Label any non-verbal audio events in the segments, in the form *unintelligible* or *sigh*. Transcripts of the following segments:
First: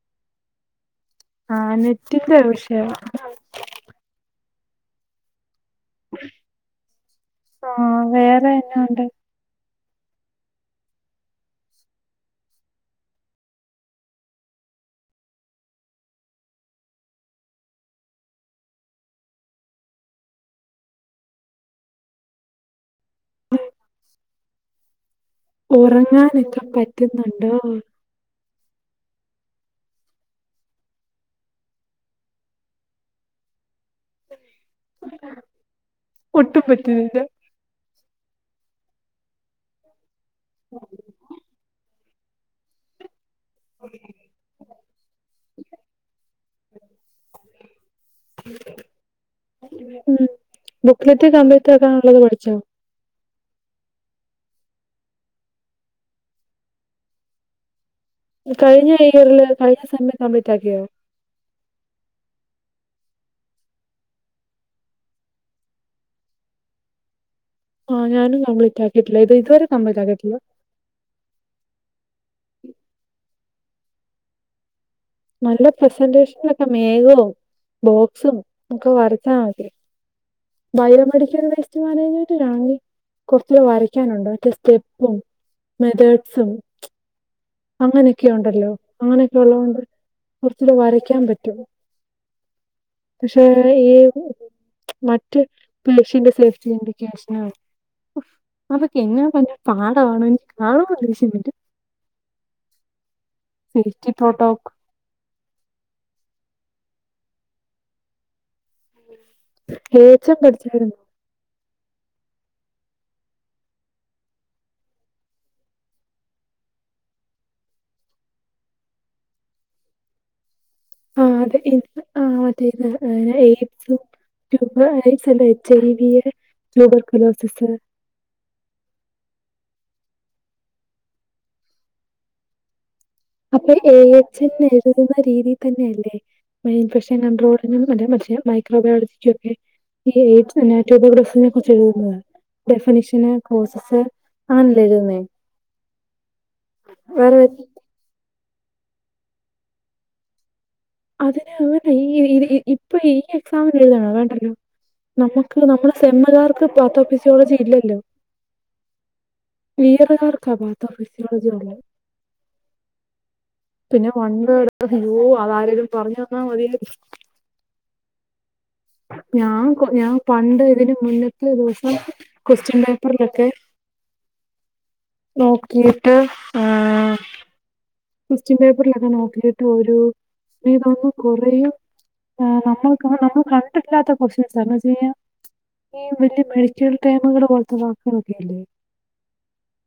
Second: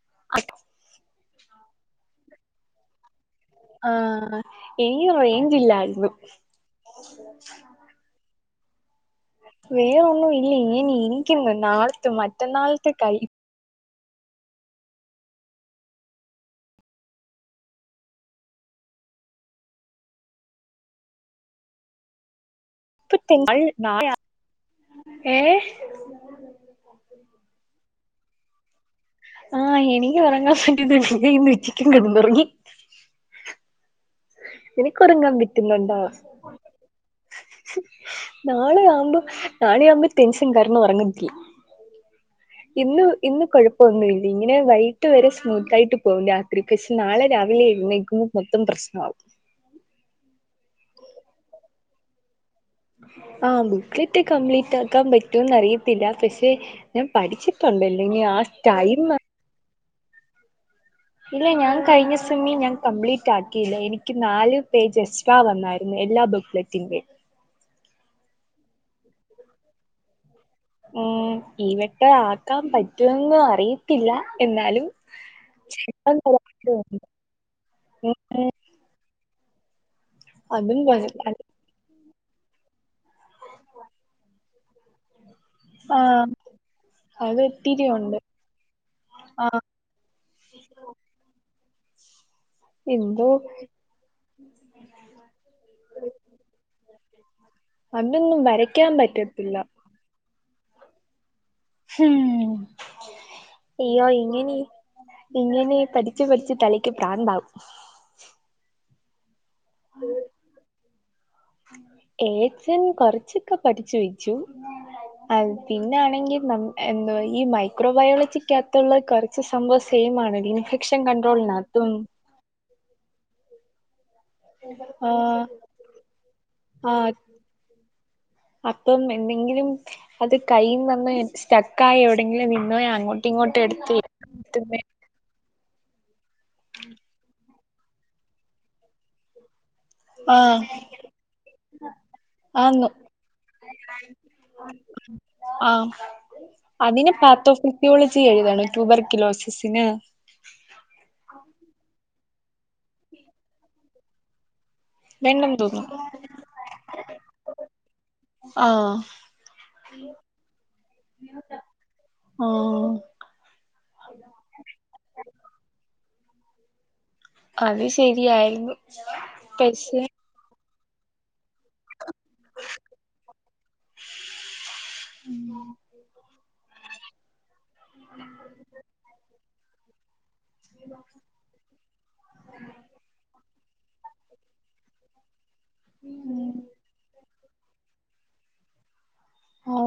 *unintelligible* ആ നെറ്റിന്റെ വിഷയം ആ എനിക്ക് റേഞ്ച് ഇല്ലായിരുന്നു. ആഹ് വേറെ എന്നാണ്ട് വേറൊന്നും ഇല്ല ഇങ്ങനെ ഇരിക്കുന്നു നാളത്തെ മറ്റെന്നാളത്തെ ക പ്പിത്തെങ്ങൾ *unintelligible* ഉറങ്ങാനൊക്കെ പറ്റുന്നുണ്ടോ? ആ എനിക്ക് ഉറങ്ങാൻ പറ്റുന്നുണ്ട് ദേ ഇന്ന് ഉച്ചയ്ക്കും കിടന്ന് ഉറങ്ങി. നിനക്കൊറങ്ങാൻ പറ്റുന്നുണ്ടോ? ഒട്ടും പറ്റുന്നില്ല നാളെ ആവുമ്പോ നാളെ ആവുമ്പോൾ ടെൻഷൻ കാരണം ഉറങ്ങത്തില്ല, ഇന്ന് ഇന്ന് കുഴപ്പമൊന്നുമില്ല, ഇങ്ങനെ വൈ കിട്ട് വരെ സ്മൂത്ത് ആയിട്ട് പോകും രാത്രി പക്ഷെ നാളെ രാവിലെ എഴുന്നേക്കുമ്പോ ഇപ്പൊ മൊത്തം പ്രശ്നമാകും. ഉം, ബുക്കിലത്തെ കമ്പ്യൂട്ടറൊക്കെ നാളത്തേക്ക് പഠിച്ചോ? ആ ബുക്കലറ്റ് കംപ്ലീറ്റ് ആക്കാൻ പറ്റൂന്ന അറിയത്തില്ല പക്ഷെ ഞാൻ പഠിച്ചിട്ടുണ്ട്. കഴിഞ്ഞ ഇയറില് കഴിഞ്ഞ സമയത്ത് കംപ്ലീറ്റ് ആക്കിയോ. ഇല്ല ഞാൻ കഴിഞ്ഞ സെമ്മിൽ ഞാൻ കംപ്ലീറ്റ് ആക്കിയില്ല, എനിക്ക് നാല് പേജ് എക്സ്ട്രാ വന്നായിരുന്നു. എല്ലാ ബുക്ക്ലറ്റിന്റെയും. ആ ഞാനും കംപ്ലീറ്റ് ആക്കിയിട്ടില്ല, ഇത് ഇതുവരെ കംപ്ലീറ്റ് ആക്കിയിട്ടില്ല. ഉം ഈ വട്ടം ആക്കാൻ പറ്റുമെന്ന് അറിയത്തില്ല എന്നാലും. നല്ല ചെയ്യണമെന്ന് പ്രസന്റേഷനൊക്കെ ഒരാഗ്രഹമുണ്ട്. മേഘവും ഉം, ബോക്സും ഉം. ഒക്കെ വർ ആ അതെ അതും ബയോ ആഹ് അത് മെഡിക്കൽ വേസ്റ്റ് മാനേജ്മെന്റ് ആണെങ്കിൽ കുറച്ചുകൂടെ വരയ്ക്കാനുണ്ട് മറ്റേ സ്റ്റെപ്പും. ആ, മെതേഡ്സും അതെ. അങ്ങനെയൊക്കെ ഉണ്ടല്ലോ അങ്ങനൊക്കെ ഉള്ളത് കൊണ്ട് കുറച്ചൂടെ വരക്കാൻ പറ്റും. എന്തോ പക്ഷെ ഈ മറ്റ് പേഷ്യന്റിന്റെ സേഫ്റ്റി ഉണ്ട്. അതൊന്നും വരയ്ക്കാൻ അതൊക്കെ എന്നാ പറ്റത്തില്ല ഭയങ്കര പാടാണ്, ആകെ ദേഷ്യം വരും. ഹും ഇയ്യോ സേഫ്റ്റി ഇങ്ങനെ പ്രോട്ടോകോൾ ഇങ്ങനെ പഠിച്ചു പഠിച്ച് തലയ്ക്ക് പ്രാന്താവും. ഏച്ചം പഠിച്ചിരുന്നു *unintelligible* ഏച്ചൻ കൊറച്ചൊക്കെ പഠിച്ചു വെച്ചു. അ പിന്നൊണെങ്കിൽ ന എന്തോ ഈ മൈക്രോബയോളജിക്കകത്തുള്ള കുറച്ച് സംഭവ സീ മാന്വൽ ഇൻഫെക്ഷൻ കൺണ്ട്രോളിനകത്തും ഹ എ എയ്ഡ്സും ടുബാ എയ്ഡ്‌സ് അല്ല, ആഹ് എച്ച് ഐ വിടെ ആഹ് ട്യൂബ്ർക്യൂലോസിസ്. അപ്പം എന്തെങ്കിലും അത് കൈയി നിന്ന് സ്റ്റക്കായി എവിടെങ്കിലും നിന്നുപോയ അങ്ങോട്ട്. അപ്പൊ എ എച്ച് എന്ന് എഴുതുന്ന രീതി തന്നെയല്ലേ എ ഇൻഫെക്ഷൻ കണ്ട്രോൾ? ഇങ്ങക്ക് കണ്ടാമനസ്സിലാകും മൈക്രോബയോളജിക്കൊക്കെ *unintelligible* ഈ എയ്ഡ്‌സ് ആഹ് അനാട്ടമി ഗ്രാഫിനെ കുറിച്ച് എഴുതുന്നത് ഡെഫിനഷന് കോഴസസ് ആ അതിന് വേറെ പാത്തോഫിസിയോളജി എഴുതണെ. ട്യൂബ്ർക്യൂലോസിസിന് അതിന് അവൻ ഈ ഇ ഇപ്പൊ ഈ എക്സാമിൽ എഴുതണോ വേണ്ടല്ലോ? വേണ്ടെന്ന് നമുക്ക് നമ്മുടെ തോന്നുന്നു സെമ്മകാർക്ക് പാത്തോഫിസിയോളജി ഇല്ലല്ലോ? ആഹ് ഏത് ഇയർ കാർക്ക പത്തോഫിസോളജി ഉള്ളത്? ആഹ് പിന്നെ വൺ വേർഡ് ഇയ്യോ അതാരേലും പറഞ്ഞ തന്നാ മതിയായിരുന്നു. അത് ശരിയായിരുന്നു. ഞാൻ പക്ഷെ ഞാൻ പണ്ട് ഇതിന് മുന്നേ എത്ര ദിവസം ക്യുഎസ്ടിയൻ പേപ്പറിലൊക്കെ നോക്കിയിട്ട് ആഹ് ക്വസ്റ്റ്യൻ പേപ്പറിലൊക്കെ നോക്കിയിട്ട് ഒരു തൊന്നും കുറയും നമ്മൾ നമ്മ ക ഇല്ലാത്ത കൊസ്റ്റ്യൻസാണോ ചെയ്യാ ഈ വലിയ മെഡിക്കൽ ടെമുകളും *unintelligible* ആ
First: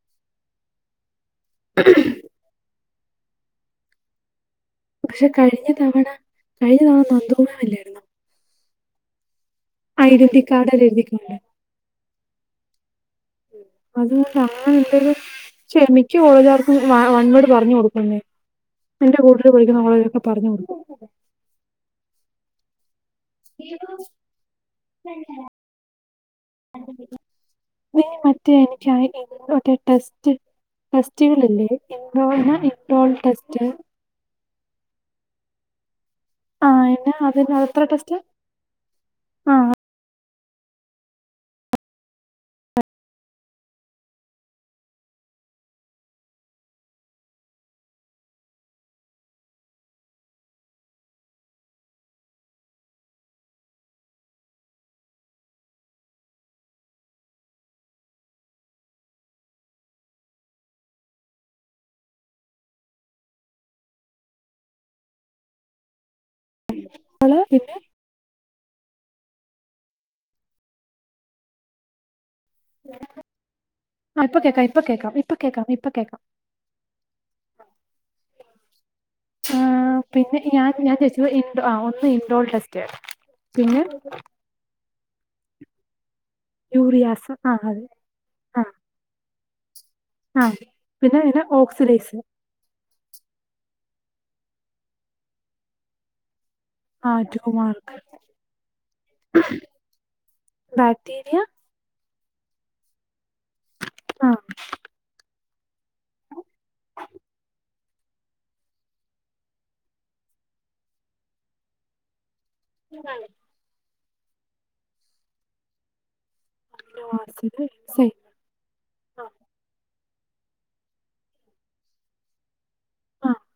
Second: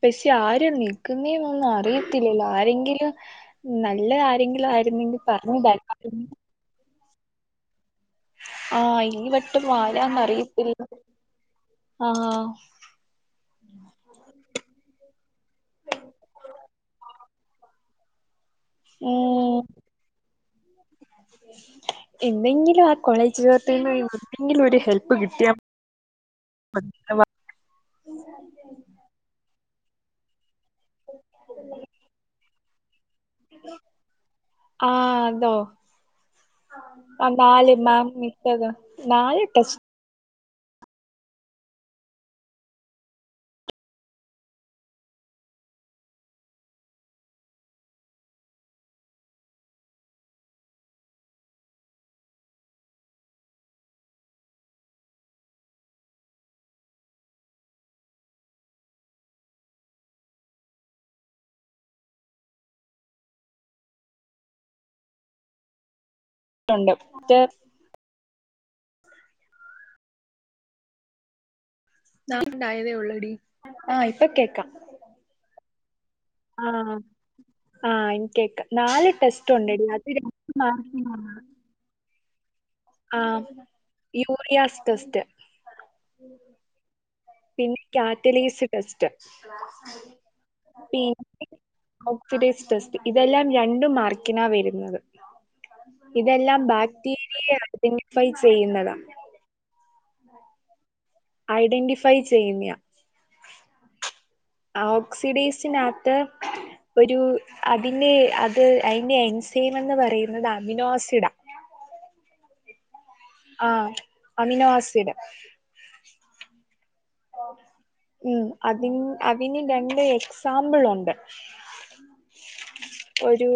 പെശി ആരും നിൽക്കുന്നേ എന്ന ന്നും അറിയത്തില്ലല്ലോ ആരെങ്കിലും നല്ല ആരെങ്കിലും ആരുന്നെങ്കിൽ പറഞ്ഞു തരായിരുന്നു. നന്തകുമാറല്ലയിരുന്നോ ആ ഈ വട്ട് ഐഡന്റി വാലന്നറിയത്തില്ല കാർഡിൽ എഴുതിക്കൊണ്ട് ആ അത ഞ എന്തരു ക്ഷമിക്കും ഓളതർക്കും വൺ പറഞ്ഞ കൊടുക്കേന്നെ എന്റെ കൂട്ടില് ഉം പഠിക്കുന്ന അവളെയൊക്കെ പറഞ്ഞു കൊടുക്കും എന്തെങ്കിലും ആ കോളേജ്ർത്തന്ന് എന്തെങ്കിലും ഒരു ഹെല്പ്പ് കിട്ടിയ മറ്റേ എനിക്കിയി കഴിഞ്ഞ് ടെസ്റ്റ് ടെസ്റ്റ് ടെസ്റ്റുകളില്ലേ ഇൻഡോ ഇൻഡോൾ ടെസ്റ്റ് ആ അതോ ആ എന്നാ ആ അതിന് നാല് അതെത്ര മാം ടെസ്റ്റാ ഇട്ട ത് നാല് ആ ടെസ്റ്റ് ണ്ട് അത് റ്റെ പിന്നെ ന ഉണ്ടായതേ ഉള്ളടി ആ ഇപ്പൊ കേക്കാം ഇപ്പൊ ഇപ്പൊ കേക്കാം ഇപ്പൊ കേക്കാം ആ ആ നികേക്ക നാല് ടെസ്റ്റ് ആ ഉണ്ട്ടീ അതല് പിന്നെ എനിക്ക് ഞാൻ ഞാൻ നാലില് ചോദിച്ചത് ഇൻഡോ ആ ഒന്ന് ഇൻഡോൾ ടെസ്റ്റ് ആ പിന്നെ യൂറിയാസ് ടെസ്റ്റ് യൂറിയാസ് ആ പിന്നെ അതെ ആ കാറ്റലീസ് ടെസ്റ്റ് ആ അതിന് പിന്നെ ഓക്സിഡൈസ് ഒക്കിടിസ് ടെസ്റ്റ് ഇതെല്ലാം രണ്ട മാ ട്ക്കണാ വരുന്നത് ഇതെല്ലാം ആ ടു ബാക്ടീരിയയെ മാർക്ക് ഐഡന്റിഫൈ ചെയ്യുന്നതാണ് ബാക്ക് ഐഡന്റിഫൈ ചെയ്യുന്നേ ആ ഓക്സീഡസ് സിനകത്ത് ഒരു അതിനെ അത് അയ്നെ എൻസെം എന്ന് പറയുന്നത് അമിനോസിഡ നെ ആ അമിനോ ആസിഡ് ആസിഡ് എൻസൈം ഉം അതിന് അതിന് രണ്ട് സാമ്പിൾ ഉണ്ട് ആ ഒരു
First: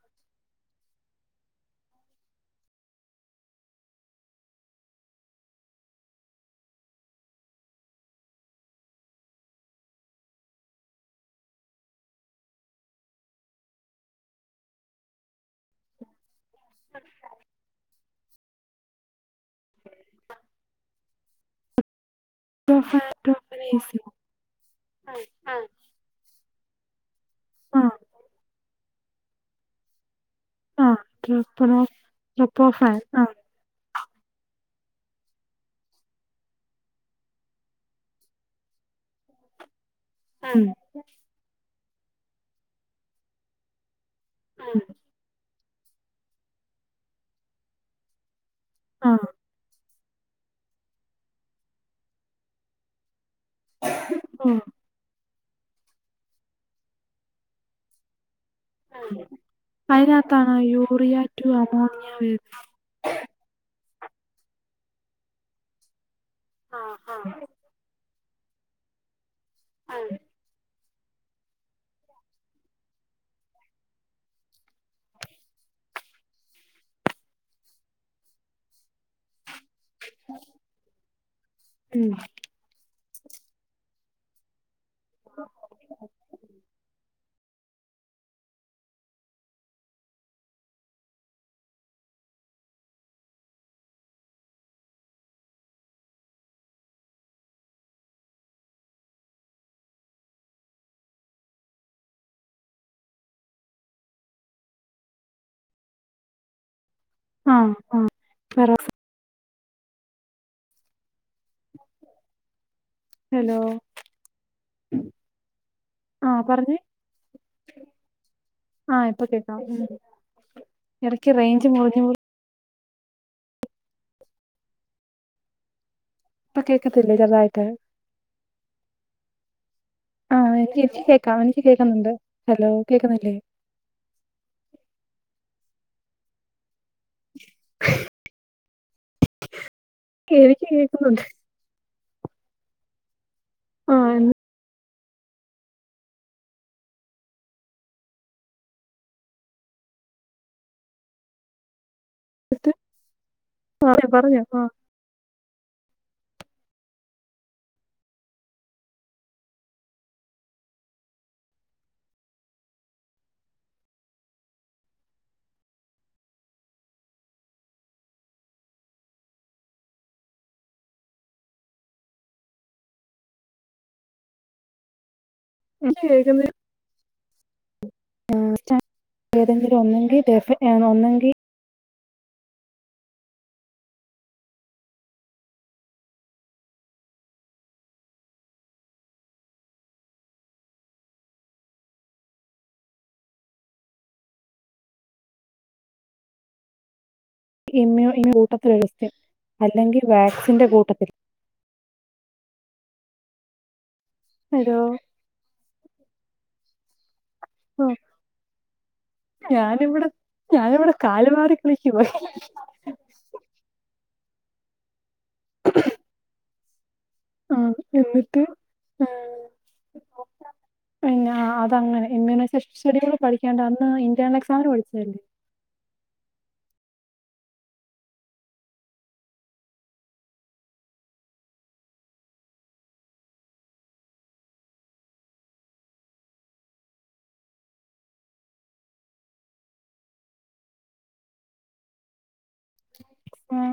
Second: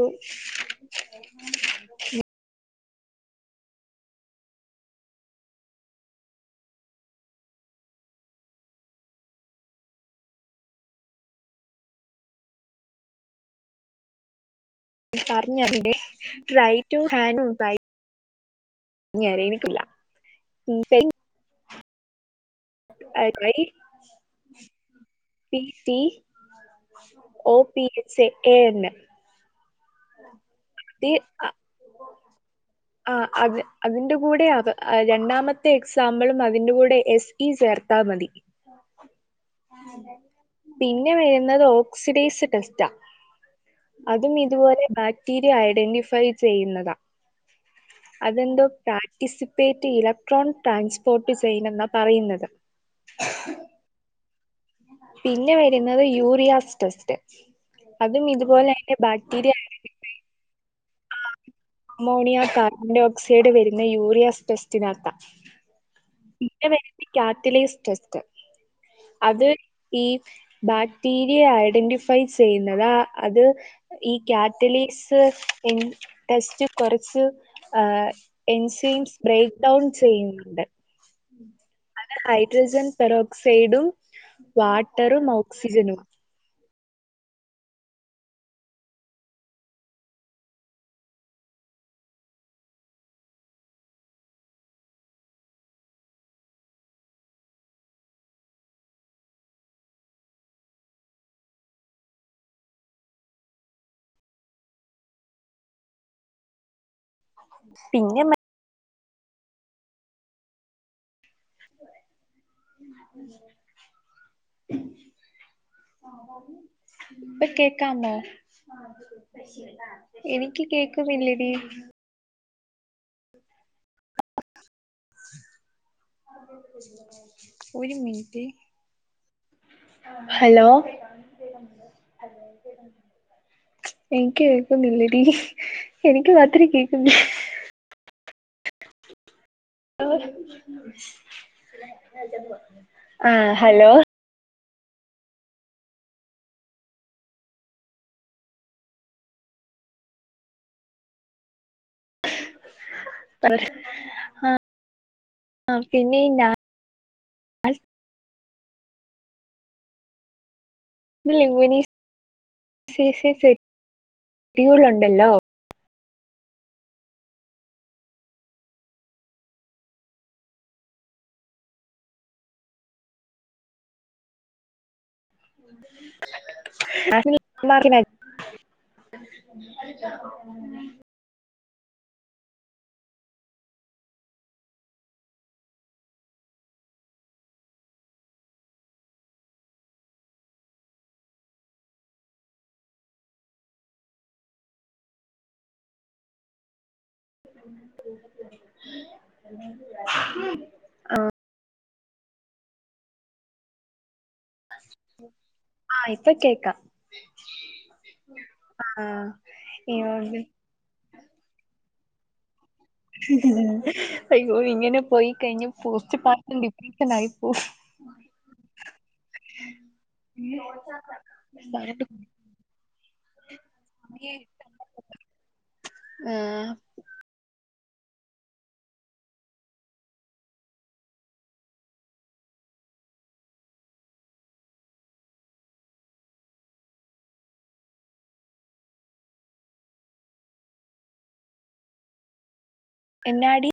പറഞ്ഞേരൻ്റ *unintelligible* ര എനിക്കില്ല *unintelligible* ഐഐ ട്രോഫനേസ് ആ P T *unintelligible* oh P A A എന്ന് *unintelligible* ആ *unintelligible* ആ അത് അതിൻ്റെ കൂടെ അവ രണ്ടാമത്തെ എക്സാമ്പിളും അതിന്റെ കൂടെ എസ് ഇ ചേർത്താൽ മതി ഉം പിന്നെ വരുന്നത് ഓക്സിഡൈസ് ടെസ്റ്റാ അതും ഉം, ഇതുപോലെ ബാക്ടീരിയ ഐഡന്റിഫൈ ചെയ്യുന്നതാ അതെന്തോ ആ പാർട്ടിസിപ്പേറ്റ് ഇലക്ട്രോണിക് ട്രാൻസ്പോർട്ട് ചെയെയിൻ എന്നാ പറയുന്നത് *unintelligible* പിന്നെ വരുന്നത് യൂറിയാസ് ടെസ്റ്റ് അതും ഇത് പോല എന്റെ ബാക്ടീരിയ അതിനകത്താണോ യൂറിയ ടു അമോണിയ മോണിയ വരുന്നത് കാർബൺ ഡൈോഓക്സൈഡ് വ പിന്നെ യൂറിയസ് ടെസ്റ്റിനകത്ത പി ആ പേ കാറ്റലീസ് ടെസ്റ്റ് അത് ആ ഈ ബ റ്റിരിയ ഐഡന്റിഫൈ ചെയ്യുന്നത് അത് ഈ കാറ്റലീസ് എ ടെസ്റ്റ് കുറച്ച് ആ ഉം അത് ഹൈഡ്രജൻ പെറോക്സൈഡും വാട്ടറും ഓക്സിജനും ആ ആ പിന്നെ മ *inaudible* ഹലോ ആ പറഞ്ഞേ ഇപ്പൊ കേക്കാമോ ആ ഇപ്പൊ കേക്കാം എനിക്ക് കേക്കുന്നില്ലടി ഓ ഇപ്പൊ കേക്കത്തില്ലേ ചെറുതായിട്ട് ഒരു മിനിറ്റ് ആ നി ഹലോ കേക്കാം എനിക്ക് കേക്കുന്നുണ്ട് ഹലോ കേക്കുന്നില്ലേ എനിക്ക് കേക്കുന്നില്ലടീ എനിക്ക് മാത്രേ കേക്കുന്ന എനിക്ക് കേക്കുന്നുണ്ട് ആ ഹലോ ആഹ് ത്ത് ആ പറഞ്ഞോ ആ ആ പിന്നെ *inaudible* ഇത് ലുവനീസ് സിസിത്രള്ളുണ്ടല്ലോ ആ *unintelligible* മാർക്കിന ഏതെങ്കിലും ഒന്നെങ്കിൽ *inaudible* ഒന്നെങ്കിൽ ഇമയു *unintelligible* അല്ലെങ്കിൽ വാക്സിൻ്റെ കൂട്ടത്തിൽ ഹലോ ആ ഇപ്പൊ കേക്കാം ആ, ഞാനിവിടെ അയ്യോ, ഞാനിവിടെ കാല മാറി കുളിക്ക്വാ അയ്യോ ഇങ്ങനെ പോയി കഴിഞ് പോസ്ച്ച് പാം ഡിപ്രഷൻ ആയി പോ ആഹ് എന്നിട്ട് ആഹ് പിന്നെ അതങ്ങനെ ഇ്യൂനൈസേഷ സ്റ്റഡികൾ പഠിക്കാണ്ട് അന്ന് ഇന്റേർണൽ എക്സാമിന് പഠിച്ചതല്ലേ ആ എന്നാടി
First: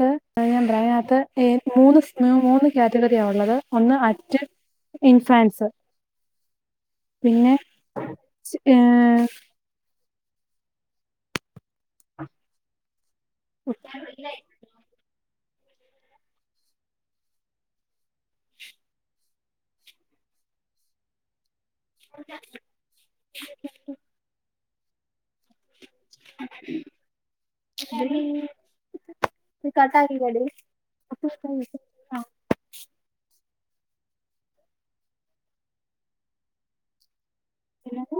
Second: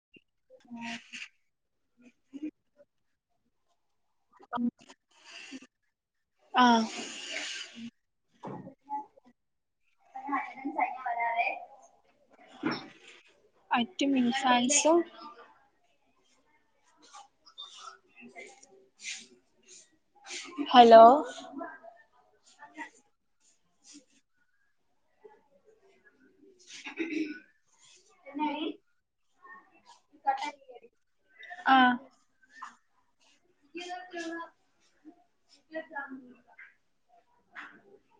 നാത്ത് ഞാൻ പറയാ അയ്നാത്ത് ഏ മൂന്ന് മൂന്ന് കാറ്റഗറിയാ ഉള്ളത് ഒന്ന് അറ്റ് റ്റ് ഇൻഫാൻസ് ആ പിന്നെ ച് ഏ അറ്റ് ഇൻഫാൻസും ഹലോ *unintelligible* *unintelligible* കട്ടാക്കി കടീ ആ *unintelligible* പിന്നത്തേ